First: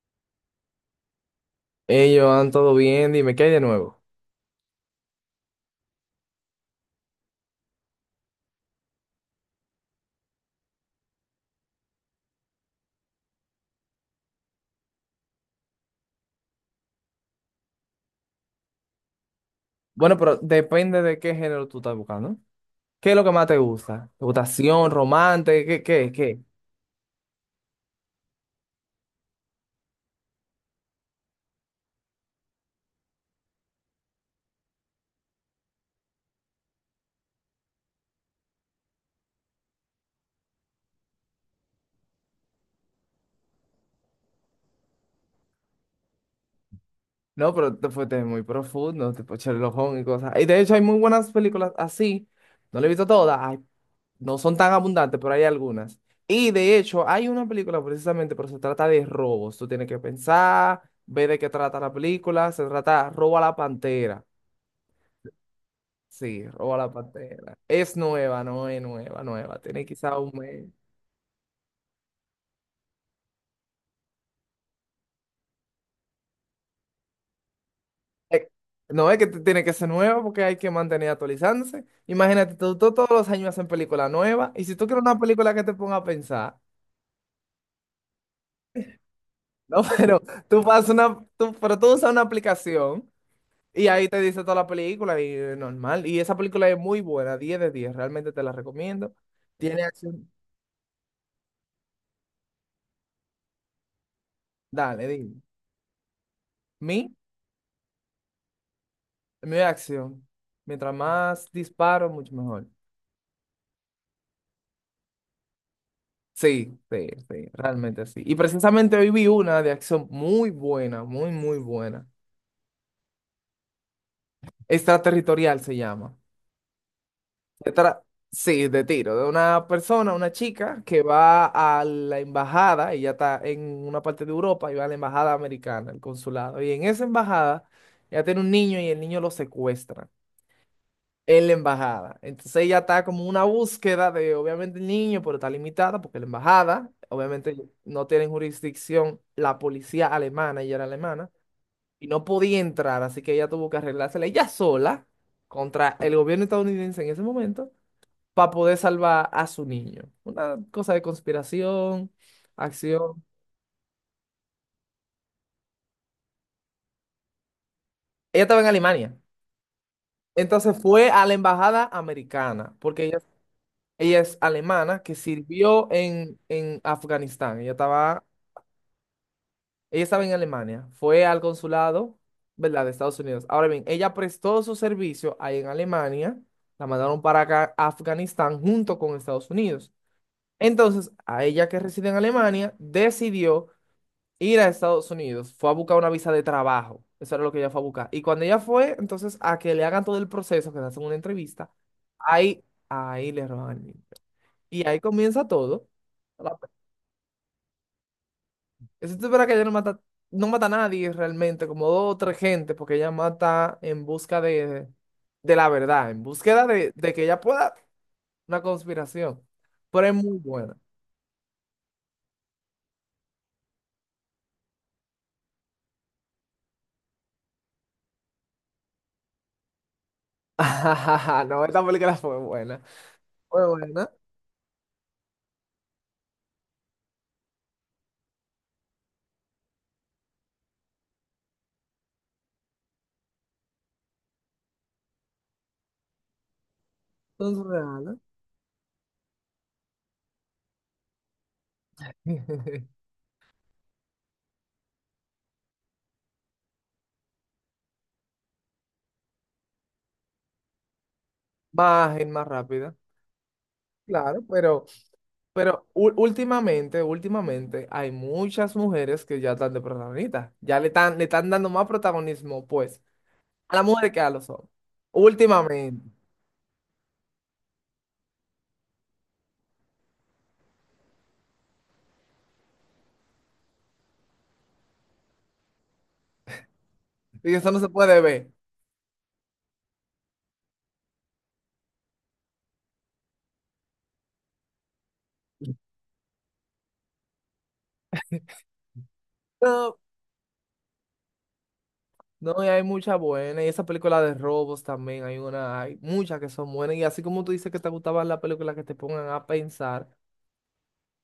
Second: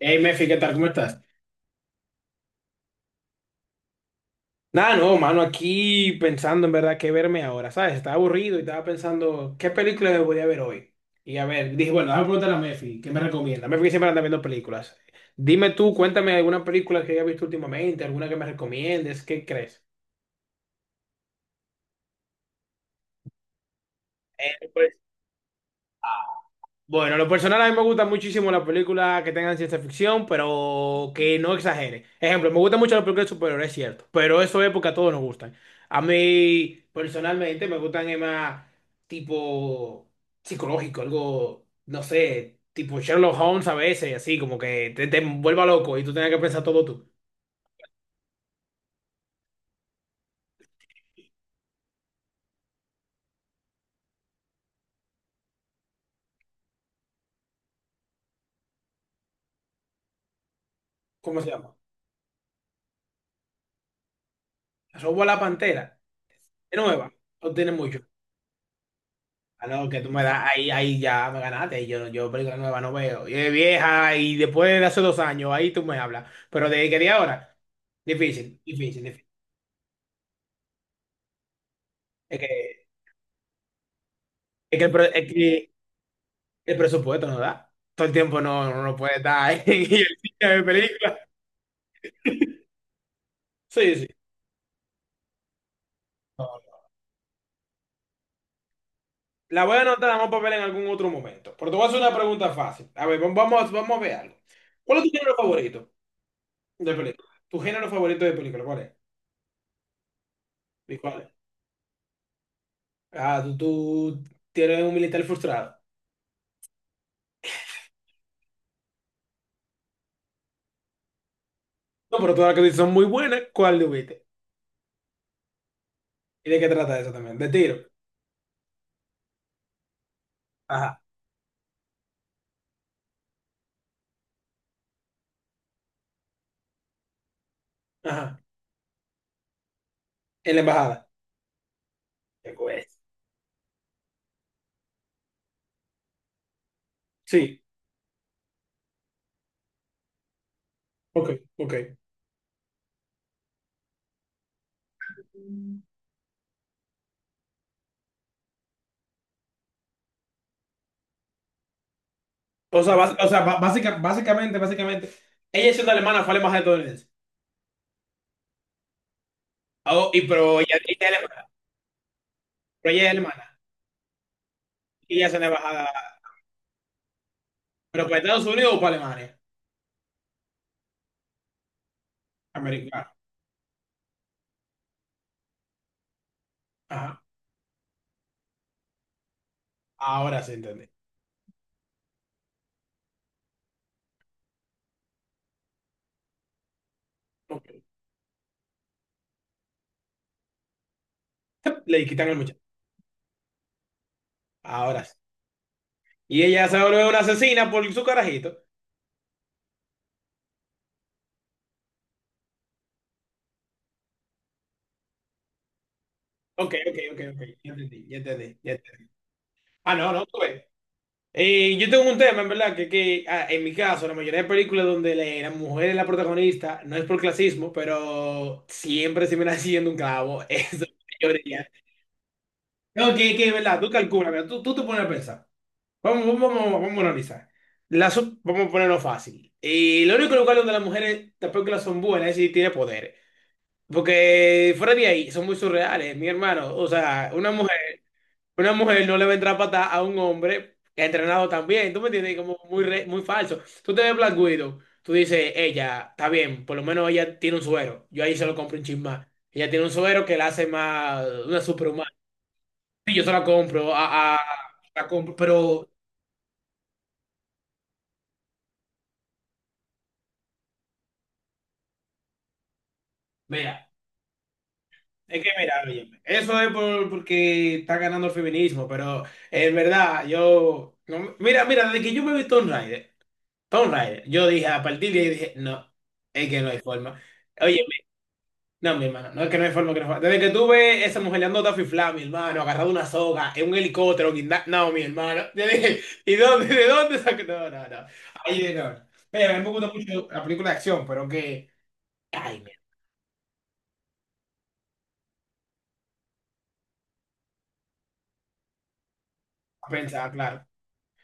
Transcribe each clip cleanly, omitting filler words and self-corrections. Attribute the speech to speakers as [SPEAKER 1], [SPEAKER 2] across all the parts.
[SPEAKER 1] Hey, Mefi, ¿qué tal? ¿Cómo estás?
[SPEAKER 2] Ellos Joan, ¿todo bien? Dime, ¿qué hay de nuevo?
[SPEAKER 1] Nada, no, mano, aquí pensando en verdad qué verme ahora, ¿sabes? Estaba aburrido y estaba pensando qué película me podía ver hoy. Y a ver, dije, bueno, déjame preguntarle a Mefi, ¿qué me recomienda? Mefi que siempre anda viendo películas. Dime tú, cuéntame alguna película que hayas visto últimamente, alguna que me recomiendes, ¿qué crees?
[SPEAKER 2] Bueno, pero depende de qué género tú estás buscando. ¿Qué es lo que más te gusta? ¿Te gusta
[SPEAKER 1] Eh,
[SPEAKER 2] acción, romance? ¿Qué?
[SPEAKER 1] Bueno, lo personal a mí me gustan muchísimo las películas que tengan ciencia ficción, pero que no exagere. Ejemplo, me gustan mucho las películas de superhéroes, es cierto, pero eso es porque a todos nos gustan. A mí, personalmente, me gustan más tipo psicológico, algo, no sé, tipo Sherlock Holmes a veces, así como que te vuelva loco y tú tengas que pensar todo tú.
[SPEAKER 2] No, pero te fuiste muy profundo, tipo Sherlock Holmes y cosas. Y de hecho hay muy buenas películas así. No las he visto todas. No son tan abundantes, pero hay algunas. Y de hecho hay una película precisamente, pero se trata de robos. Tú tienes que pensar, ver de
[SPEAKER 1] ¿Cómo
[SPEAKER 2] qué
[SPEAKER 1] se llama?
[SPEAKER 2] trata la película. Se trata Roba la Pantera.
[SPEAKER 1] Robo a la Pantera.
[SPEAKER 2] Sí, Roba
[SPEAKER 1] Es
[SPEAKER 2] la
[SPEAKER 1] nueva, no
[SPEAKER 2] Pantera.
[SPEAKER 1] tiene
[SPEAKER 2] Es
[SPEAKER 1] mucho.
[SPEAKER 2] nueva, no es nueva, nueva.
[SPEAKER 1] Ah,
[SPEAKER 2] Tiene
[SPEAKER 1] no, que tú
[SPEAKER 2] quizá
[SPEAKER 1] me
[SPEAKER 2] un
[SPEAKER 1] das,
[SPEAKER 2] mes.
[SPEAKER 1] ahí ya me ganaste. Y yo película nueva no veo. Y es vieja y después de hace 2 años, ahí tú me hablas. Pero de que de ahora,
[SPEAKER 2] Eh,
[SPEAKER 1] difícil, difícil,
[SPEAKER 2] no es que
[SPEAKER 1] difícil.
[SPEAKER 2] tiene que ser nueva porque hay que mantener actualizándose.
[SPEAKER 1] Es
[SPEAKER 2] Imagínate, tú,
[SPEAKER 1] que,
[SPEAKER 2] tú todos los años hacen películas nuevas y si
[SPEAKER 1] es que,
[SPEAKER 2] tú
[SPEAKER 1] el,
[SPEAKER 2] quieres
[SPEAKER 1] pro-
[SPEAKER 2] una
[SPEAKER 1] es
[SPEAKER 2] película que
[SPEAKER 1] que
[SPEAKER 2] te ponga a pensar,
[SPEAKER 1] el presupuesto no da. Todo el tiempo no puede estar
[SPEAKER 2] no,
[SPEAKER 1] en el
[SPEAKER 2] pero
[SPEAKER 1] cine
[SPEAKER 2] tú
[SPEAKER 1] de
[SPEAKER 2] pasas
[SPEAKER 1] película.
[SPEAKER 2] una, tú, pero tú usas una aplicación y
[SPEAKER 1] Sí,
[SPEAKER 2] ahí
[SPEAKER 1] sí.
[SPEAKER 2] te dice toda la película y normal. Y esa
[SPEAKER 1] No.
[SPEAKER 2] película es muy buena, 10 de 10, realmente te la recomiendo.
[SPEAKER 1] La voy a
[SPEAKER 2] Tiene
[SPEAKER 1] anotar, la
[SPEAKER 2] acción.
[SPEAKER 1] vamos a ver en algún otro momento. Pero te voy a hacer una pregunta fácil. A ver, vamos a ver algo. ¿Cuál es
[SPEAKER 2] Dale,
[SPEAKER 1] tu género
[SPEAKER 2] dime.
[SPEAKER 1] favorito de
[SPEAKER 2] Mi,
[SPEAKER 1] película? ¿Tu género favorito de película? ¿Cuál es?
[SPEAKER 2] mi acción. Mientras
[SPEAKER 1] ¿Y cuál es?
[SPEAKER 2] más disparo, mucho mejor.
[SPEAKER 1] Ah, tú tienes un militar frustrado.
[SPEAKER 2] Sí, sí, sí, realmente sí. Y precisamente hoy vi una de acción muy buena, muy buena.
[SPEAKER 1] No, pero todas las que dices son muy buenas, ¿cuál le viste?
[SPEAKER 2] Extraterritorial se llama.
[SPEAKER 1] ¿Y de qué trata eso también? De
[SPEAKER 2] Se
[SPEAKER 1] tiro.
[SPEAKER 2] tra- sí, de tiro, de una persona, una chica que
[SPEAKER 1] Ajá,
[SPEAKER 2] va a la embajada, ella está en una parte de Europa y va a la embajada americana, el consulado. Y en esa embajada ella tiene
[SPEAKER 1] ajá.
[SPEAKER 2] un niño y el niño lo secuestran.
[SPEAKER 1] En la embajada.
[SPEAKER 2] En la embajada.
[SPEAKER 1] Qué
[SPEAKER 2] Entonces ella
[SPEAKER 1] güey.
[SPEAKER 2] está como una búsqueda de, obviamente, el niño, pero está limitada porque la embajada, obviamente,
[SPEAKER 1] Sí,
[SPEAKER 2] no tiene jurisdicción la policía alemana, ella era
[SPEAKER 1] ok,
[SPEAKER 2] alemana,
[SPEAKER 1] ok.
[SPEAKER 2] y no podía entrar, así que ella tuvo que arreglársela ella sola contra el gobierno estadounidense en ese momento para poder salvar a su niño. Una cosa de conspiración,
[SPEAKER 1] O sea, bas-
[SPEAKER 2] acción.
[SPEAKER 1] o sea ba- básica- básicamente, básicamente, ella siendo alemana fue a la embajada estadounidense.
[SPEAKER 2] Ella estaba en Alemania.
[SPEAKER 1] Oh, y pero ella,
[SPEAKER 2] Entonces
[SPEAKER 1] ella
[SPEAKER 2] fue
[SPEAKER 1] es
[SPEAKER 2] a la
[SPEAKER 1] alemana.
[SPEAKER 2] embajada americana,
[SPEAKER 1] Pero ella es
[SPEAKER 2] porque
[SPEAKER 1] alemana.
[SPEAKER 2] ella es alemana que
[SPEAKER 1] Y ella es una
[SPEAKER 2] sirvió
[SPEAKER 1] embajada.
[SPEAKER 2] en Afganistán.
[SPEAKER 1] ¿Pero para Estados Unidos o para Alemania?
[SPEAKER 2] Ella estaba en Alemania. Fue al consulado, ¿verdad? De
[SPEAKER 1] Americana.
[SPEAKER 2] Estados Unidos. Ahora bien, ella prestó su servicio ahí en Alemania. La mandaron
[SPEAKER 1] Ajá.
[SPEAKER 2] para acá, Afganistán, junto con Estados Unidos.
[SPEAKER 1] Ahora sí entendí.
[SPEAKER 2] Entonces, a ella que reside en Alemania, decidió ir a Estados Unidos. Fue a buscar una visa de trabajo. Eso era lo que
[SPEAKER 1] Ok.
[SPEAKER 2] ella fue a buscar. Y cuando ella fue, entonces, a que le hagan todo el proceso, que le hacen una entrevista,
[SPEAKER 1] Le quitan el muchacho.
[SPEAKER 2] ahí, ahí le roban. Y ahí
[SPEAKER 1] Ahora sí.
[SPEAKER 2] comienza todo.
[SPEAKER 1] Y
[SPEAKER 2] La-
[SPEAKER 1] ella se vuelve una asesina por su carajito.
[SPEAKER 2] Eso es verdad, que ella no mata, no mata a nadie realmente, como dos o tres gente, porque ella mata en busca de la verdad, en búsqueda
[SPEAKER 1] Ok, ok,
[SPEAKER 2] de
[SPEAKER 1] ok,
[SPEAKER 2] que ella
[SPEAKER 1] ok. Ya
[SPEAKER 2] pueda
[SPEAKER 1] entendí, ya entendí,
[SPEAKER 2] una
[SPEAKER 1] ya entendí.
[SPEAKER 2] conspiración.
[SPEAKER 1] Ah,
[SPEAKER 2] Pero
[SPEAKER 1] no,
[SPEAKER 2] es
[SPEAKER 1] no,
[SPEAKER 2] muy
[SPEAKER 1] tú ves.
[SPEAKER 2] buena.
[SPEAKER 1] Yo tengo un tema, en verdad, que, en mi caso, la mayoría de películas donde la mujer es la protagonista, no es por clasismo, pero siempre se me está haciendo un clavo. Eso, la
[SPEAKER 2] No,
[SPEAKER 1] mayoría.
[SPEAKER 2] esta película fue buena.
[SPEAKER 1] No, que en
[SPEAKER 2] Fue
[SPEAKER 1] verdad, tú
[SPEAKER 2] buena,
[SPEAKER 1] calculas, mira, tú te pones a pensar. Vamos a analizar. Vamos a ponerlo fácil. Y lo único lugar donde las mujeres, las películas son buenas es si tiene poder. Porque fuera de ahí, son muy surreales, mi hermano. O sea, una
[SPEAKER 2] son
[SPEAKER 1] mujer.
[SPEAKER 2] reales.
[SPEAKER 1] Una mujer no le va a entrar a patada a un hombre que ha entrenado también, ¿tú me entiendes? Como muy, re- muy falso. Tú te ves Black Widow, tú dices, ella, está bien, por lo menos ella tiene un suero. Yo ahí se lo compro un chin más. Ella tiene un suero que la hace más una superhumana.
[SPEAKER 2] Más, es más rápida.
[SPEAKER 1] Sí, yo se la compro,
[SPEAKER 2] Claro,
[SPEAKER 1] la compro,
[SPEAKER 2] pero
[SPEAKER 1] pero
[SPEAKER 2] últimamente, últimamente hay muchas mujeres que ya están de protagonistas, ya le están dando más protagonismo, pues. A la
[SPEAKER 1] vea,
[SPEAKER 2] mujer que a los hombres.
[SPEAKER 1] es que mira,
[SPEAKER 2] Últimamente.
[SPEAKER 1] óyeme, eso es porque está ganando el feminismo, pero en verdad, yo, no- mira, mira, desde que yo me vi Tomb Raider, Tomb Raider, yo dije, a partir de ahí dije, no, es que no hay forma.
[SPEAKER 2] Y eso no
[SPEAKER 1] Oye,
[SPEAKER 2] se puede ver.
[SPEAKER 1] no, mi hermano, no es que no hay forma que no fa- desde que tuve esa mujer le Taffy Flam, mi hermano, agarrado una soga, en un helicóptero, no, mi hermano. Yo dije, ¿y de dónde sacó? No, no, no. Ay, no. Mira, a mí me gusta
[SPEAKER 2] No,
[SPEAKER 1] mucho la película de acción, pero que. Ay,
[SPEAKER 2] no, y
[SPEAKER 1] mira,
[SPEAKER 2] hay muchas buenas. Y esa película de robos también. Hay una, hay muchas que son buenas. Y así como tú dices que te gustaban las películas que te pongan a pensar,
[SPEAKER 1] pensaba, claro.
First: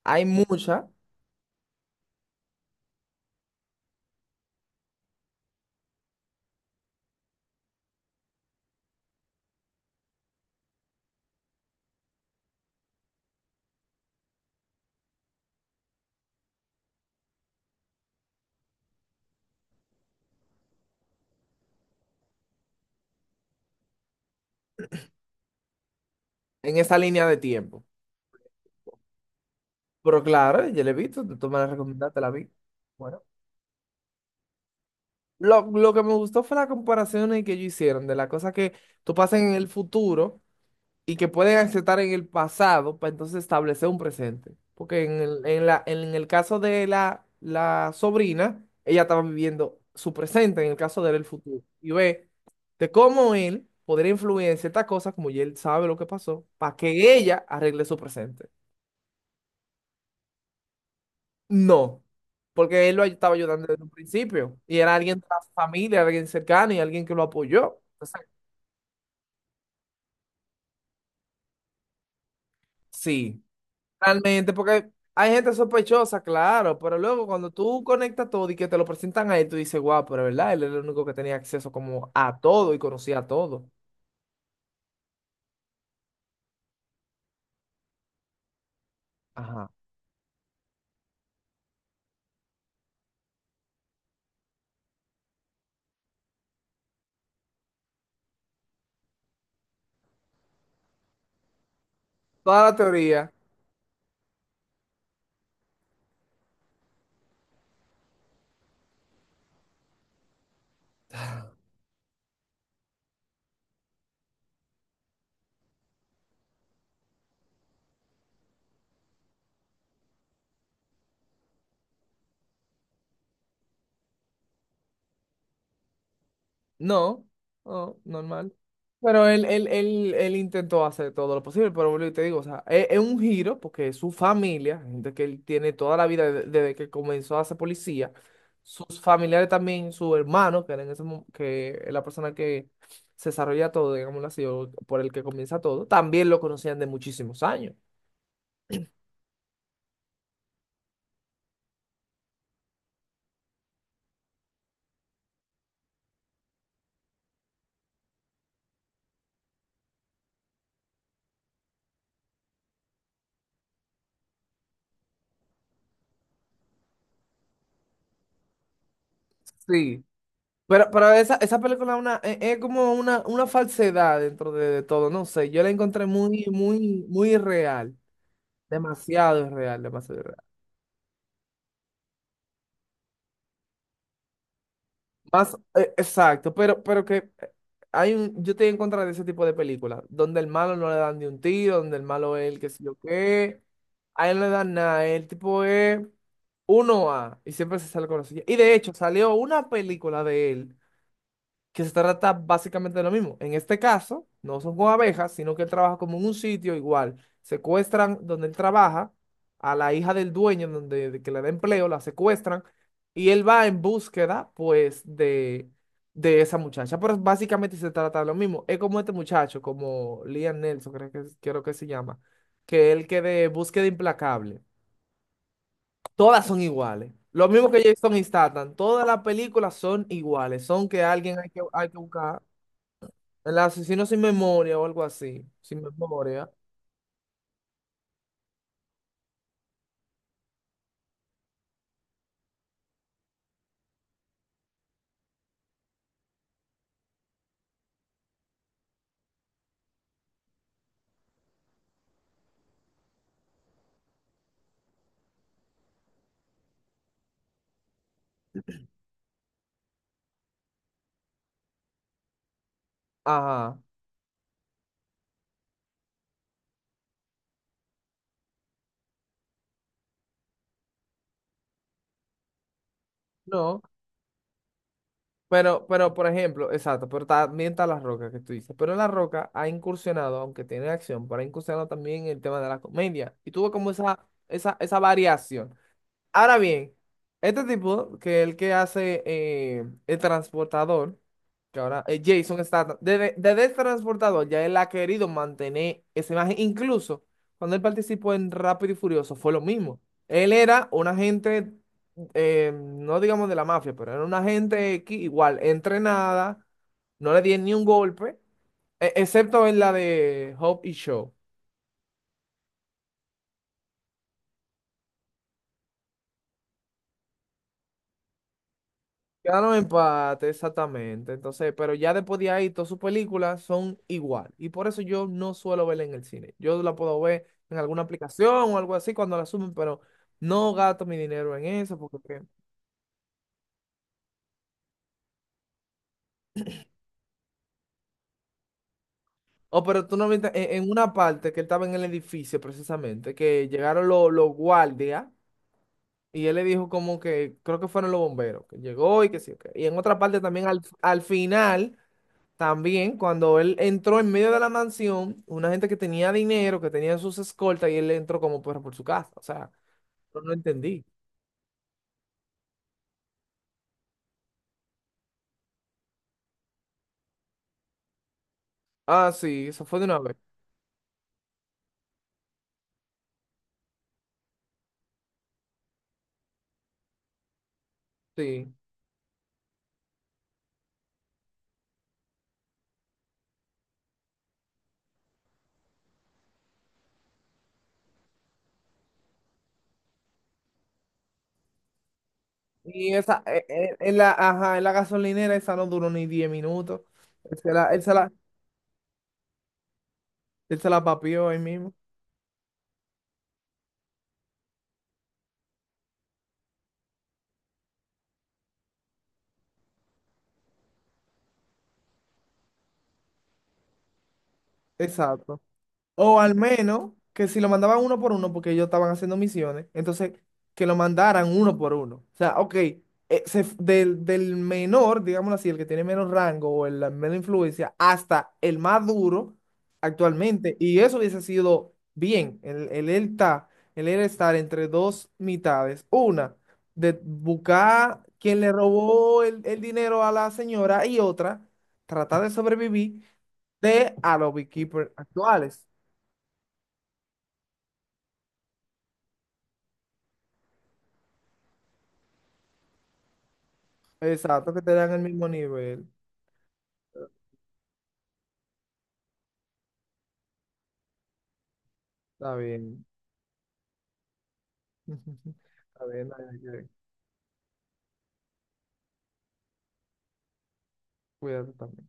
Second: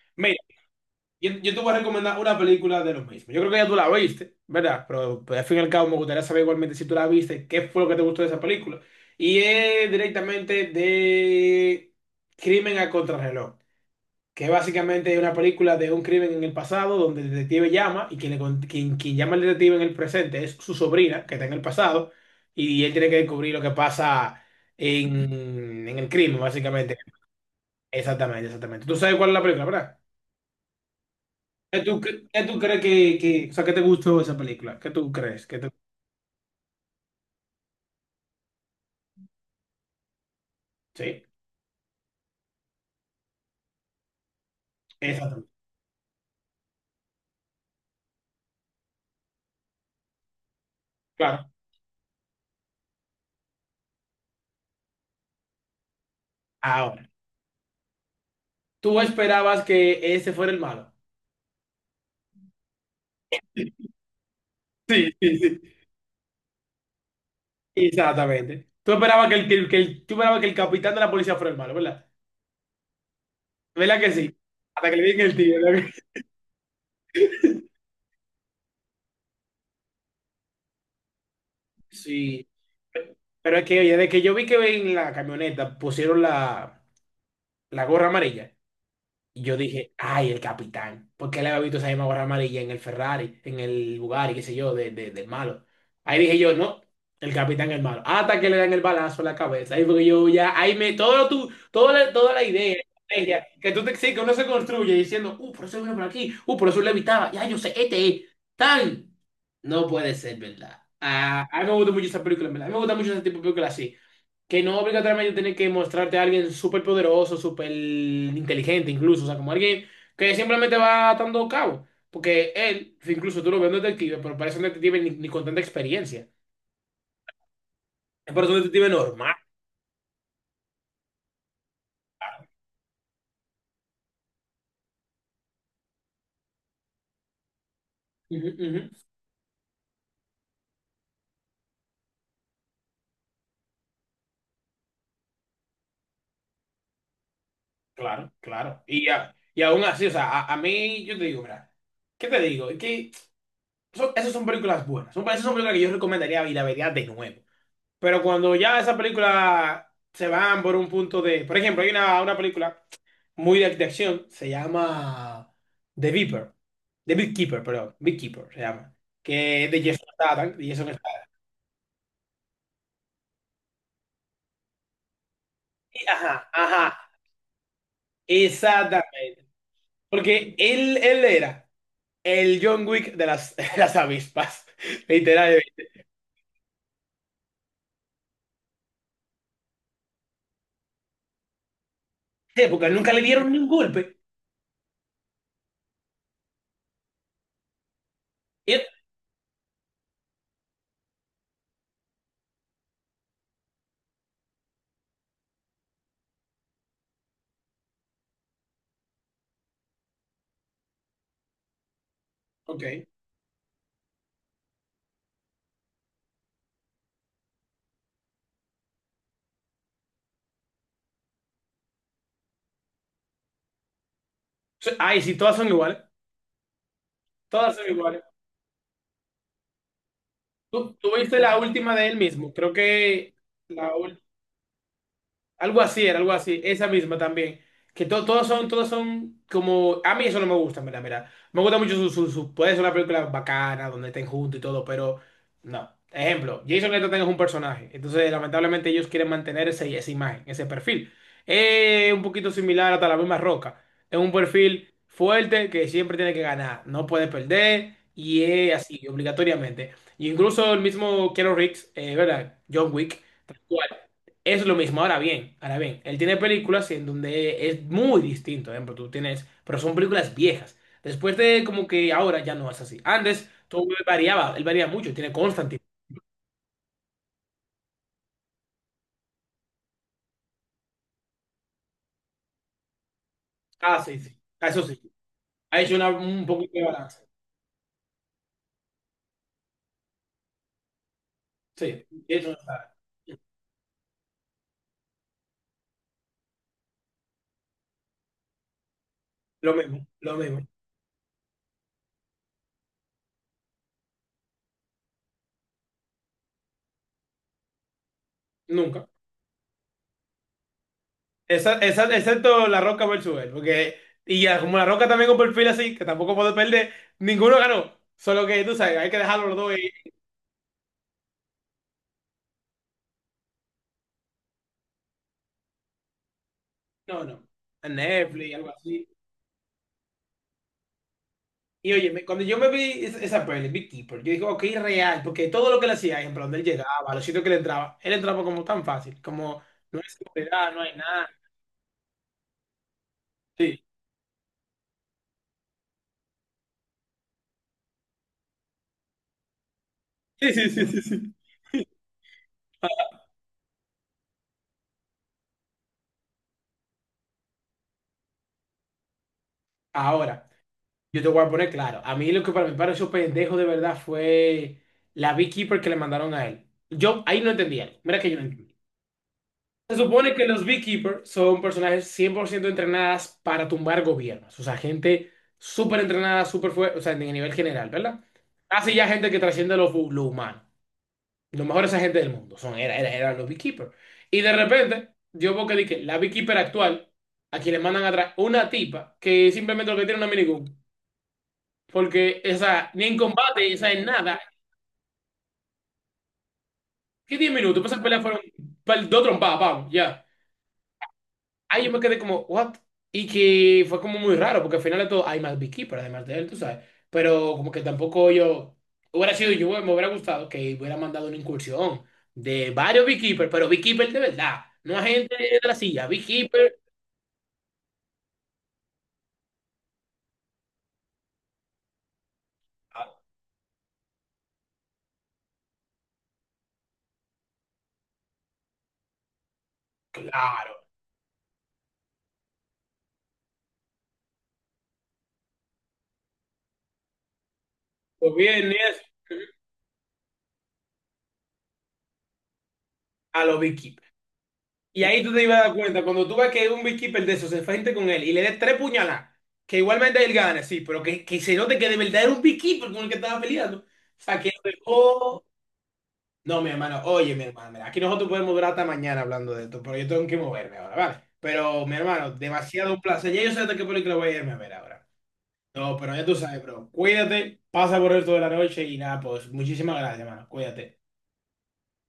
[SPEAKER 2] hay
[SPEAKER 1] Mira,
[SPEAKER 2] muchas
[SPEAKER 1] yo te voy a recomendar una película de lo mismo. Yo creo que ya tú la viste, ¿verdad? Pero pues, al fin y al cabo me gustaría saber igualmente si tú la viste, qué fue lo que te gustó de esa película. Y es directamente de Crimen a Contrarreloj, que básicamente es básicamente una película de un crimen en el pasado donde el detective llama y quien, le con- quien, quien llama al detective en el presente es su sobrina que está en el pasado, y él tiene que descubrir lo que pasa en el crimen,
[SPEAKER 2] en
[SPEAKER 1] básicamente.
[SPEAKER 2] esa línea de tiempo.
[SPEAKER 1] Exactamente, exactamente. ¿Tú sabes cuál es la película, verdad?
[SPEAKER 2] Pero claro, yo la he visto, tú me la
[SPEAKER 1] ¿Qué tú,
[SPEAKER 2] recomendaste,
[SPEAKER 1] cre-
[SPEAKER 2] la
[SPEAKER 1] qué
[SPEAKER 2] vi.
[SPEAKER 1] tú crees que,
[SPEAKER 2] Bueno.
[SPEAKER 1] que, o sea, ¿qué te gustó esa película? ¿Qué tú crees?
[SPEAKER 2] Lo, lo que me gustó fue las comparaciones que ellos hicieron de las cosas que tú pasas en el futuro y
[SPEAKER 1] Sí,
[SPEAKER 2] que pueden aceptar en el pasado para entonces establecer un presente. Porque en el,
[SPEAKER 1] exactamente.
[SPEAKER 2] en la, en el caso de la, la sobrina, ella estaba viviendo su presente, en el caso de él, el
[SPEAKER 1] Claro.
[SPEAKER 2] futuro. Y ve de cómo él podría influir en ciertas cosas, como ya él sabe lo que pasó, para
[SPEAKER 1] Ahora,
[SPEAKER 2] que ella arregle su presente.
[SPEAKER 1] ¿tú esperabas que ese fuera el malo?
[SPEAKER 2] No, porque él lo estaba ayudando desde un principio y era
[SPEAKER 1] Sí,
[SPEAKER 2] alguien de la
[SPEAKER 1] sí, sí.
[SPEAKER 2] familia, alguien cercano y alguien que lo apoyó. Entonces,
[SPEAKER 1] Exactamente. Tú esperabas que el, que el, que el- tú esperabas que el capitán de la policía fuera el malo, ¿verdad?
[SPEAKER 2] sí.
[SPEAKER 1] ¿Verdad que sí?
[SPEAKER 2] Realmente, porque
[SPEAKER 1] Hasta que le digan
[SPEAKER 2] hay
[SPEAKER 1] el
[SPEAKER 2] gente
[SPEAKER 1] tío.
[SPEAKER 2] sospechosa, claro, pero luego cuando tú conectas todo y que te lo presentan a él, tú dices, guau, pero verdad, él es el único que tenía acceso como a
[SPEAKER 1] Sí.
[SPEAKER 2] todo y conocía a
[SPEAKER 1] Pero es
[SPEAKER 2] todo.
[SPEAKER 1] que, oye, de que yo vi que en la camioneta pusieron la gorra amarilla, y yo
[SPEAKER 2] Ajá.
[SPEAKER 1] dije, ay, el capitán. Porque él había visto esa misma gorra amarilla en el Ferrari, en el Bugatti, qué sé yo, del malo. Ahí dije yo, no, el capitán es el malo. Hasta que le dan el balazo en la cabeza. Ahí porque yo ya, ahí me, todo lo tu, todo la- toda la
[SPEAKER 2] Toda la
[SPEAKER 1] idea, la
[SPEAKER 2] teoría.
[SPEAKER 1] estrategia, que tú te sí, que uno se construye diciendo, por eso vino por aquí, por eso le evitaba, ya yo sé, este es, tan. No puede ser, ¿verdad? Ah, a mí me gusta mucho esa película, ¿verdad? A mí me gusta mucho ese tipo de películas así. Que no obligatoriamente tiene que mostrarte a alguien súper poderoso, súper inteligente incluso, o sea, como alguien que simplemente va atando cabo. Porque él, incluso tú lo ves en detective, pero parece un detective ni con tanta experiencia.
[SPEAKER 2] No, no,
[SPEAKER 1] Parece
[SPEAKER 2] normal.
[SPEAKER 1] un detective
[SPEAKER 2] Pero
[SPEAKER 1] normal.
[SPEAKER 2] él intentó hacer todo lo posible, pero vuelvo y te digo, o sea, es un giro porque su familia, gente que él tiene toda la vida desde que comenzó a ser policía,
[SPEAKER 1] Ujú,
[SPEAKER 2] sus
[SPEAKER 1] ujú.
[SPEAKER 2] familiares también, su hermano, que era en ese, que es la persona que se desarrolla todo, digámoslo así, o por el que comienza todo, también lo conocían de muchísimos años.
[SPEAKER 1] Claro, claro. Y aún así, o sea, a mí, yo te digo, mira, ¿qué te digo? Esas son películas buenas. Esas son películas que yo recomendaría y la vería de nuevo. Pero cuando ya esas películas se van por un punto de... Por ejemplo, hay una película muy de acción, se llama The Viper. The Beekeeper, perdón. Beekeeper se llama. Que es de
[SPEAKER 2] Sí,
[SPEAKER 1] Jason Statham. de Jason
[SPEAKER 2] pero
[SPEAKER 1] Statham.
[SPEAKER 2] esa, esa película es una, es como una falsedad dentro de todo, no sé, yo la encontré muy,
[SPEAKER 1] Ajá,
[SPEAKER 2] muy,
[SPEAKER 1] ajá.
[SPEAKER 2] muy real. Demasiado
[SPEAKER 1] Exactamente.
[SPEAKER 2] irreal, demasiado irreal.
[SPEAKER 1] Porque él era el John Wick de las, de las avispas.
[SPEAKER 2] Más,
[SPEAKER 1] Literalmente.
[SPEAKER 2] exacto, pero que hay un, yo estoy en contra de ese tipo de películas, donde el malo no le dan ni un tiro, donde el malo es el
[SPEAKER 1] Sí,
[SPEAKER 2] que sé
[SPEAKER 1] porque
[SPEAKER 2] yo
[SPEAKER 1] nunca le dieron ni
[SPEAKER 2] qué,
[SPEAKER 1] un golpe.
[SPEAKER 2] a él no le dan nada, el tipo es uno a y siempre se sale con la suya. Y de
[SPEAKER 1] Y
[SPEAKER 2] hecho, salió una película de él que se trata básicamente de lo mismo. En este caso, no son con abejas, sino que él trabaja como en un sitio igual. Secuestran donde él trabaja a la hija del dueño, donde de que le da empleo, la secuestran
[SPEAKER 1] ok.
[SPEAKER 2] y él va en búsqueda, pues, de esa muchacha. Pero básicamente se trata de lo mismo. Es como este muchacho, como Liam Nelson, creo que se llama, que él que de búsqueda implacable.
[SPEAKER 1] Ay, sí, todas son iguales.
[SPEAKER 2] Todas son iguales. Lo mismo
[SPEAKER 1] Todas
[SPEAKER 2] que
[SPEAKER 1] son
[SPEAKER 2] Jason
[SPEAKER 1] iguales.
[SPEAKER 2] Statham, todas las películas son iguales, son
[SPEAKER 1] Tú,
[SPEAKER 2] que
[SPEAKER 1] tú
[SPEAKER 2] alguien
[SPEAKER 1] viste la
[SPEAKER 2] hay
[SPEAKER 1] última
[SPEAKER 2] que
[SPEAKER 1] de él
[SPEAKER 2] buscar.
[SPEAKER 1] mismo. Creo que
[SPEAKER 2] El
[SPEAKER 1] la
[SPEAKER 2] asesino sin memoria o algo así.
[SPEAKER 1] Algo
[SPEAKER 2] Sin
[SPEAKER 1] así era, algo
[SPEAKER 2] memoria.
[SPEAKER 1] así, esa misma también. Que todos son como. A mí eso no me gusta, mira, mira. Me gusta mucho puede ser una película bacana, donde estén juntos y todo, pero no. Ejemplo, Jason Statham es un personaje. Entonces, lamentablemente, ellos quieren mantener ese, esa imagen, ese perfil. Es un poquito similar hasta la misma Roca. Es un perfil fuerte que siempre tiene que ganar, no puede perder, y es así, obligatoriamente. Y incluso el mismo Keanu Reeves, ¿verdad? John Wick. Tal
[SPEAKER 2] Ajá.
[SPEAKER 1] cual. Es lo mismo, ahora bien, él tiene películas en donde es muy distinto, por ejemplo, tú tienes, pero son películas viejas. Después de como que ahora ya no es así. Antes
[SPEAKER 2] No.
[SPEAKER 1] todo variaba, él varía mucho, tiene Constantine.
[SPEAKER 2] Pero, por ejemplo, exacto, pero también está La Roca que tú dices. Pero La Roca ha incursionado, aunque tiene acción, pero ha incursionado también en el tema de la comedia. Y tuvo como
[SPEAKER 1] Ah,
[SPEAKER 2] esa,
[SPEAKER 1] sí, sí. Ah,
[SPEAKER 2] esa,
[SPEAKER 1] eso
[SPEAKER 2] esa
[SPEAKER 1] sí.
[SPEAKER 2] variación.
[SPEAKER 1] Ha hecho un
[SPEAKER 2] Ahora
[SPEAKER 1] poco de
[SPEAKER 2] bien,
[SPEAKER 1] balance.
[SPEAKER 2] este tipo, que es el que hace el transportador, que ahora
[SPEAKER 1] Sí, eso no
[SPEAKER 2] Jason
[SPEAKER 1] está.
[SPEAKER 2] Statham, desde, desde el transportador ya él ha querido mantener esa imagen. Incluso cuando él participó en Rápido y Furioso fue lo
[SPEAKER 1] Lo
[SPEAKER 2] mismo.
[SPEAKER 1] mismo, lo
[SPEAKER 2] Él
[SPEAKER 1] mismo.
[SPEAKER 2] era un agente, no digamos de la mafia, pero era un agente X, igual, entrenada, no le dieron ni un golpe,
[SPEAKER 1] Nunca.
[SPEAKER 2] excepto en la de Hope y Shaw.
[SPEAKER 1] Excepto La Roca versus él, porque y ya, como La Roca también con perfil así, que tampoco puedo perder, ninguno ganó. Solo que tú sabes, hay que dejarlo los
[SPEAKER 2] Quedaron
[SPEAKER 1] dos y
[SPEAKER 2] empate, exactamente. Entonces, pero ya después de ahí, todas sus películas son igual. Y por eso yo no suelo verla en el cine. Yo la puedo
[SPEAKER 1] no,
[SPEAKER 2] ver
[SPEAKER 1] no.
[SPEAKER 2] en
[SPEAKER 1] En
[SPEAKER 2] alguna aplicación
[SPEAKER 1] Netflix, algo
[SPEAKER 2] o algo
[SPEAKER 1] así.
[SPEAKER 2] así cuando la suben, pero no gasto mi dinero en
[SPEAKER 1] Y
[SPEAKER 2] eso. Porque...
[SPEAKER 1] oye, cuando yo me vi esa peli, Beekeeper, yo dije, ok, real, porque todo lo que le hacía, ejemplo, donde él llegaba, los sitios que le entraba, él entraba como tan fácil, como
[SPEAKER 2] Oh,
[SPEAKER 1] no
[SPEAKER 2] pero
[SPEAKER 1] hay
[SPEAKER 2] tú no viste
[SPEAKER 1] seguridad, no
[SPEAKER 2] en
[SPEAKER 1] hay
[SPEAKER 2] una
[SPEAKER 1] nada.
[SPEAKER 2] parte que él estaba en el edificio precisamente, que
[SPEAKER 1] Sí,
[SPEAKER 2] llegaron los guardias y él le dijo como que creo que fueron los bomberos, que llegó y que sí. Ok. Y en otra parte
[SPEAKER 1] sí,
[SPEAKER 2] también
[SPEAKER 1] sí,
[SPEAKER 2] al,
[SPEAKER 1] sí, sí,
[SPEAKER 2] al
[SPEAKER 1] sí.
[SPEAKER 2] final. También cuando él entró en medio de la mansión, una gente que tenía dinero, que tenía sus escoltas, y él entró como perro por su casa. O sea, yo
[SPEAKER 1] Ahora,
[SPEAKER 2] no entendí.
[SPEAKER 1] yo te voy a poner claro, a mí lo que para mí pareció pendejo de verdad fue la Beekeeper que le mandaron a él. Yo ahí no entendía, mira que yo no entendía.
[SPEAKER 2] Ah, sí, eso
[SPEAKER 1] Se
[SPEAKER 2] fue de una
[SPEAKER 1] supone
[SPEAKER 2] vez.
[SPEAKER 1] que los Beekeepers son personajes 100% entrenadas para tumbar gobiernos. O sea, gente súper entrenada, súper fuerte, o sea, en el nivel general, ¿verdad?
[SPEAKER 2] Sí.
[SPEAKER 1] Así ya gente que trasciende lo humano. Los mejores agentes del mundo son, eran los Beekeepers. Y de repente, yo veo que di que la Beekeeper actual, a quien le mandan atrás una tipa que simplemente lo que tiene es una minigun. Porque esa, ni
[SPEAKER 2] Y
[SPEAKER 1] en
[SPEAKER 2] esa,
[SPEAKER 1] combate, esa en
[SPEAKER 2] en la,
[SPEAKER 1] nada.
[SPEAKER 2] ajá, en la gasolinera, esa no duró ni 10 minutos.
[SPEAKER 1] ¿Qué 10
[SPEAKER 2] Él se
[SPEAKER 1] minutos?
[SPEAKER 2] la,
[SPEAKER 1] Pues
[SPEAKER 2] él
[SPEAKER 1] esa
[SPEAKER 2] se
[SPEAKER 1] pelea
[SPEAKER 2] la,
[SPEAKER 1] fueron dos trompadas, vamos, ya.
[SPEAKER 2] Él se la papió ahí
[SPEAKER 1] Ay, yo
[SPEAKER 2] mismo.
[SPEAKER 1] me quedé como, ¿what? Y que fue como muy raro, porque al final de todo hay más Beekeeper, además de él, tú sabes. Pero como que tampoco yo, hubiera sido yo, me hubiera gustado que hubiera mandado una incursión de varios Beekeeper, pero Beekeeper de verdad, no a gente
[SPEAKER 2] Exacto.
[SPEAKER 1] de la silla,
[SPEAKER 2] O al
[SPEAKER 1] Beekeeper,
[SPEAKER 2] menos que si lo mandaban uno por uno, porque ellos estaban haciendo misiones, entonces que lo mandaran uno por uno. O sea, ok,
[SPEAKER 1] ah,
[SPEAKER 2] del, del menor, digámoslo así, el que tiene menos rango o el, la menos influencia, hasta el más duro
[SPEAKER 1] claro,
[SPEAKER 2] actualmente. Y eso hubiese sido bien. Él está, el él estar entre dos mitades. Una, de buscar
[SPEAKER 1] pues
[SPEAKER 2] quien le
[SPEAKER 1] bien, y eso,
[SPEAKER 2] robó el dinero a la señora y otra, tratar de sobrevivir
[SPEAKER 1] a los Beekeeper.
[SPEAKER 2] de a los
[SPEAKER 1] Y
[SPEAKER 2] beekeepers
[SPEAKER 1] ahí tú te ibas a dar
[SPEAKER 2] actuales.
[SPEAKER 1] cuenta, cuando tú ves que un Beekeeper de esos se enfrente con él y le des tres puñaladas, que igualmente él gane, sí, pero que se note que de verdad era un Beekeeper con el que estaba peleando. O sea, que lo
[SPEAKER 2] Exacto, que te dan el
[SPEAKER 1] dejó.
[SPEAKER 2] mismo nivel.
[SPEAKER 1] No, mi hermano, oye, mi hermano, mira, aquí nosotros podemos durar hasta mañana hablando de esto, pero yo tengo que moverme ahora, ¿vale? Pero, mi hermano,
[SPEAKER 2] Está
[SPEAKER 1] demasiado un
[SPEAKER 2] bien.
[SPEAKER 1] placer. Ya yo sé hasta qué película voy a irme a ver ahora. No,
[SPEAKER 2] Está
[SPEAKER 1] pero ya
[SPEAKER 2] bien,
[SPEAKER 1] tú
[SPEAKER 2] hay
[SPEAKER 1] sabes,
[SPEAKER 2] que
[SPEAKER 1] bro. Cuídate, pasa por el resto de la noche y nada, pues muchísimas gracias, hermano. Cuídate.
[SPEAKER 2] cuídate también.